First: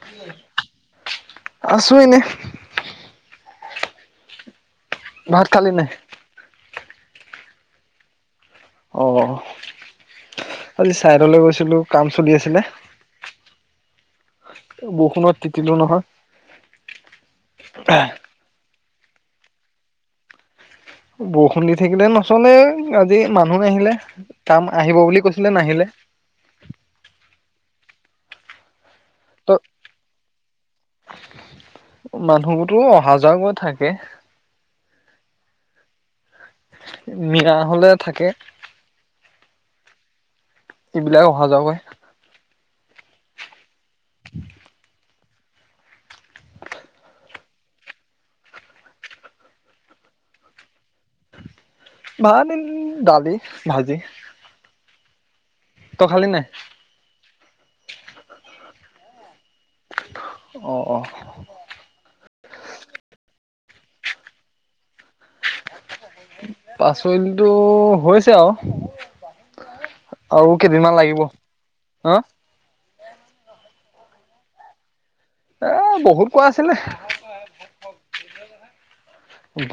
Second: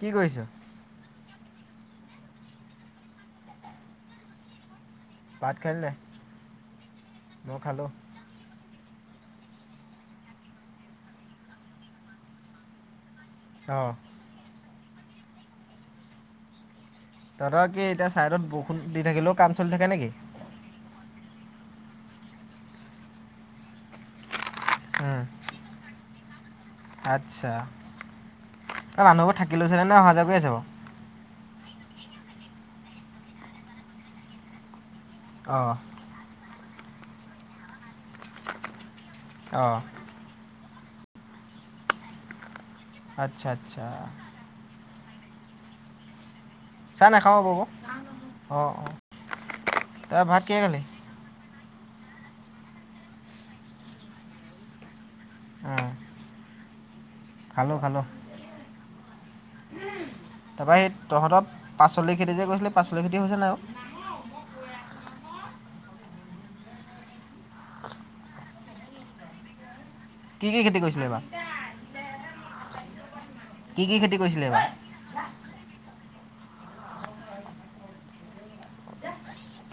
কি কৰিছ আছো এনে ভাৰ চালি নে ম খালো অ আজি চাইদলৈ গৈছিলো কাম চলি আছিলে, অ। বৰষুণত তিটো নহয় ধৰা কি এতিয়া ছাইডত বু ফ দি থাকিলেও কাম চলি থাকে নেকি? বৰষুণ দি থাকিলে নচলে আজি মানুহ নাহিলে। কাম আহিব বুলি কৈছিলে নাহিলে। আচ্ছা। এই মানুহবোৰ ত থাকিল লৈছেে নে অহা যোৱা কৰি আছে বাৰ মানুহবোৰতো অহা যোৱা গ থাকে। অঁ মিয়া হলে থাকে। অঁ এইবিলাক অহা যোৱাগৈ। আচ্ছা আচ্ছা। [unintelligible] চাই নাখাওঁ কব অ অ তাৰ ভাত কি খালি। ভাল দালি ভাজি। তই খালি নাই। খালো খালো। অ তাৰপৰা সেই অ তহঁতক পাচলি। খেতি যে কৰিছিলে পাচললৈ খেতি হৈছে নাই আৰু। পাচললিটো হৈছে আৰু। কি কি আৰু খেতি কেইদিনমান কৰিছিলে লাগিব এইবাৰ হ। কি কি খেতি কৰিছিলে এইবাৰ। এ বহুত কোৱা আছিলে।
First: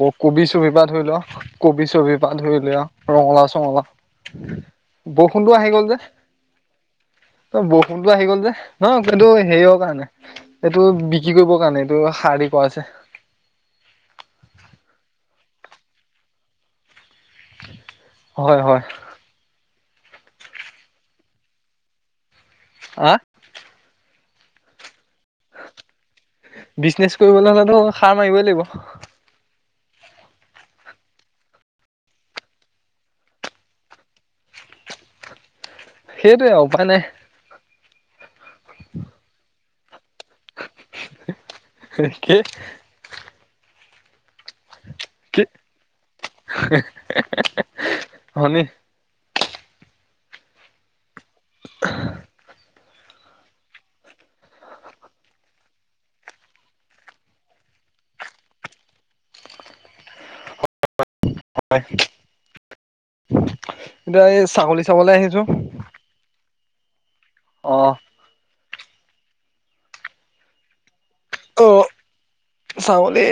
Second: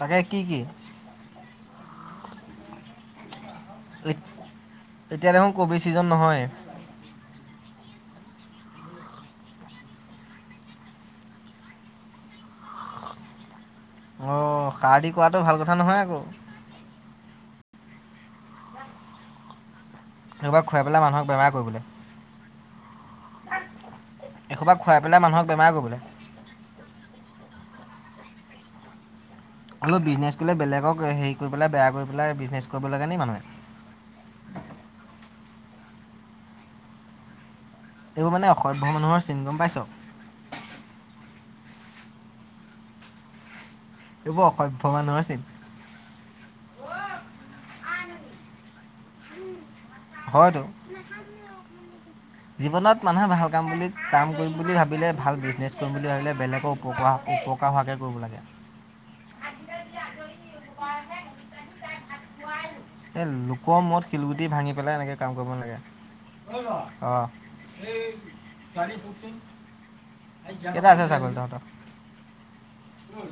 ব কি কোবি কি চুব পৰা ধৰি লও। কবি চবি পা ধৰি লিয় ৰঙলা এত- চ। এতিয়া দেখোন বৰষুণটো আহি ক'ভিড গল যে ছিজন নহয় বৰ। ফোনটো আহি গল যে ন এইটো হেৰি হ কাৰণে এইটো বিক্ৰী কৰিবৰ কাৰণে এইটো সাৰ দি পছে। অঁ শাৰ দি কোৱাটো ভাল কথা নহয় আকৌ। হয় হয়। কোবাক খুৱাই পেলাই মানুহক বেমাৰ কৰিবলৈ। আহ এসোবা খুৱাই। পেলাই মানুহক বেমাৰ কৰিবলৈ বিজনেচ কৰিব নাগে ধ। সাৰ মাৰিবই লাগিব। অলপ বিজনেছ কৰিলে বেলেগক হেৰি কৰি পেলাই বেয়া কৰি পেলাই বিজনেছ কৰিব লাগে নি মানুহে। সেইটোৱে উপ নাই। এইব মানে অসভ্্য মানুহৰ চিন গম পাইছ। কি এইবোৰ অসভ্য মানুহৰ কি চিন। হয়নি হয়তো [unintelligible] জীৱনত মানুহে ভাল কাম বুলি কাম কৰিম বুলি ভাবিলে ভাল বিজনেছ কৰিম বুলি ভাবিলে বেলেগৰ উপকাৰ উপকাৰ হোৱাকে কৰিব লাগে হয় এই লোকৰ মূৰত এতিয়া শিলগুটি এই ছাগলী চাবলৈ আহিছো অ অ এই গ়ি প [unintelligible] এটা আছে ছাগলী তহঁতৰ অ ছাগলী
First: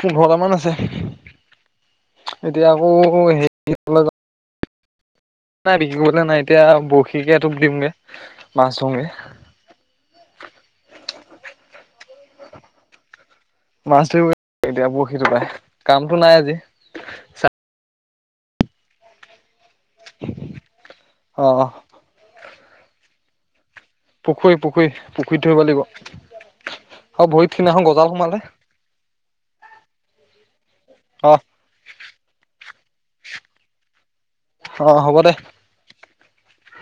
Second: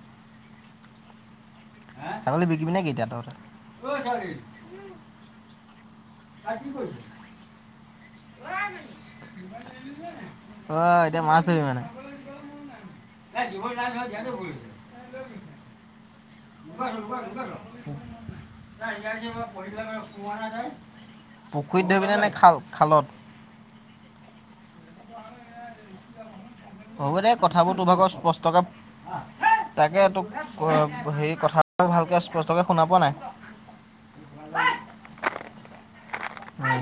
পোন্ধৰটামান আছে ছাগলী বিকিবি নেকি এতিয়া তহতে তাবিছ গলে নাই এতিয়া কি কৰিছে বৰশীকে টোপ দিমগে মাছ ধৰোগে অ' এতিয়া মাছ ধৰিম মানে। নাই জীৱন নাই মাছ নহয় ধৰিব ধ্যানে এতিয়া বৰশিটো পাই কামটো নাই। আজি ৰব ৰ ৰবছ [unintelligible] ন আহয়াৰ যিব অ [unintelligible] পুখুৰীত ধৰিবি নে খাল খালত পুখুৰীত পুখুৰী ধৰিব লাগিব হ'ব অ দে ভৰিত কথাবোৰ সিদিনাখন তোৰ গজাল ভাগৰ সোমালে স্পষ্টকে তাকে তোক অ হেৰি কথা ভালকে স্পষ্টকে শুনা পোৱা নাই অ হ'ব দে উম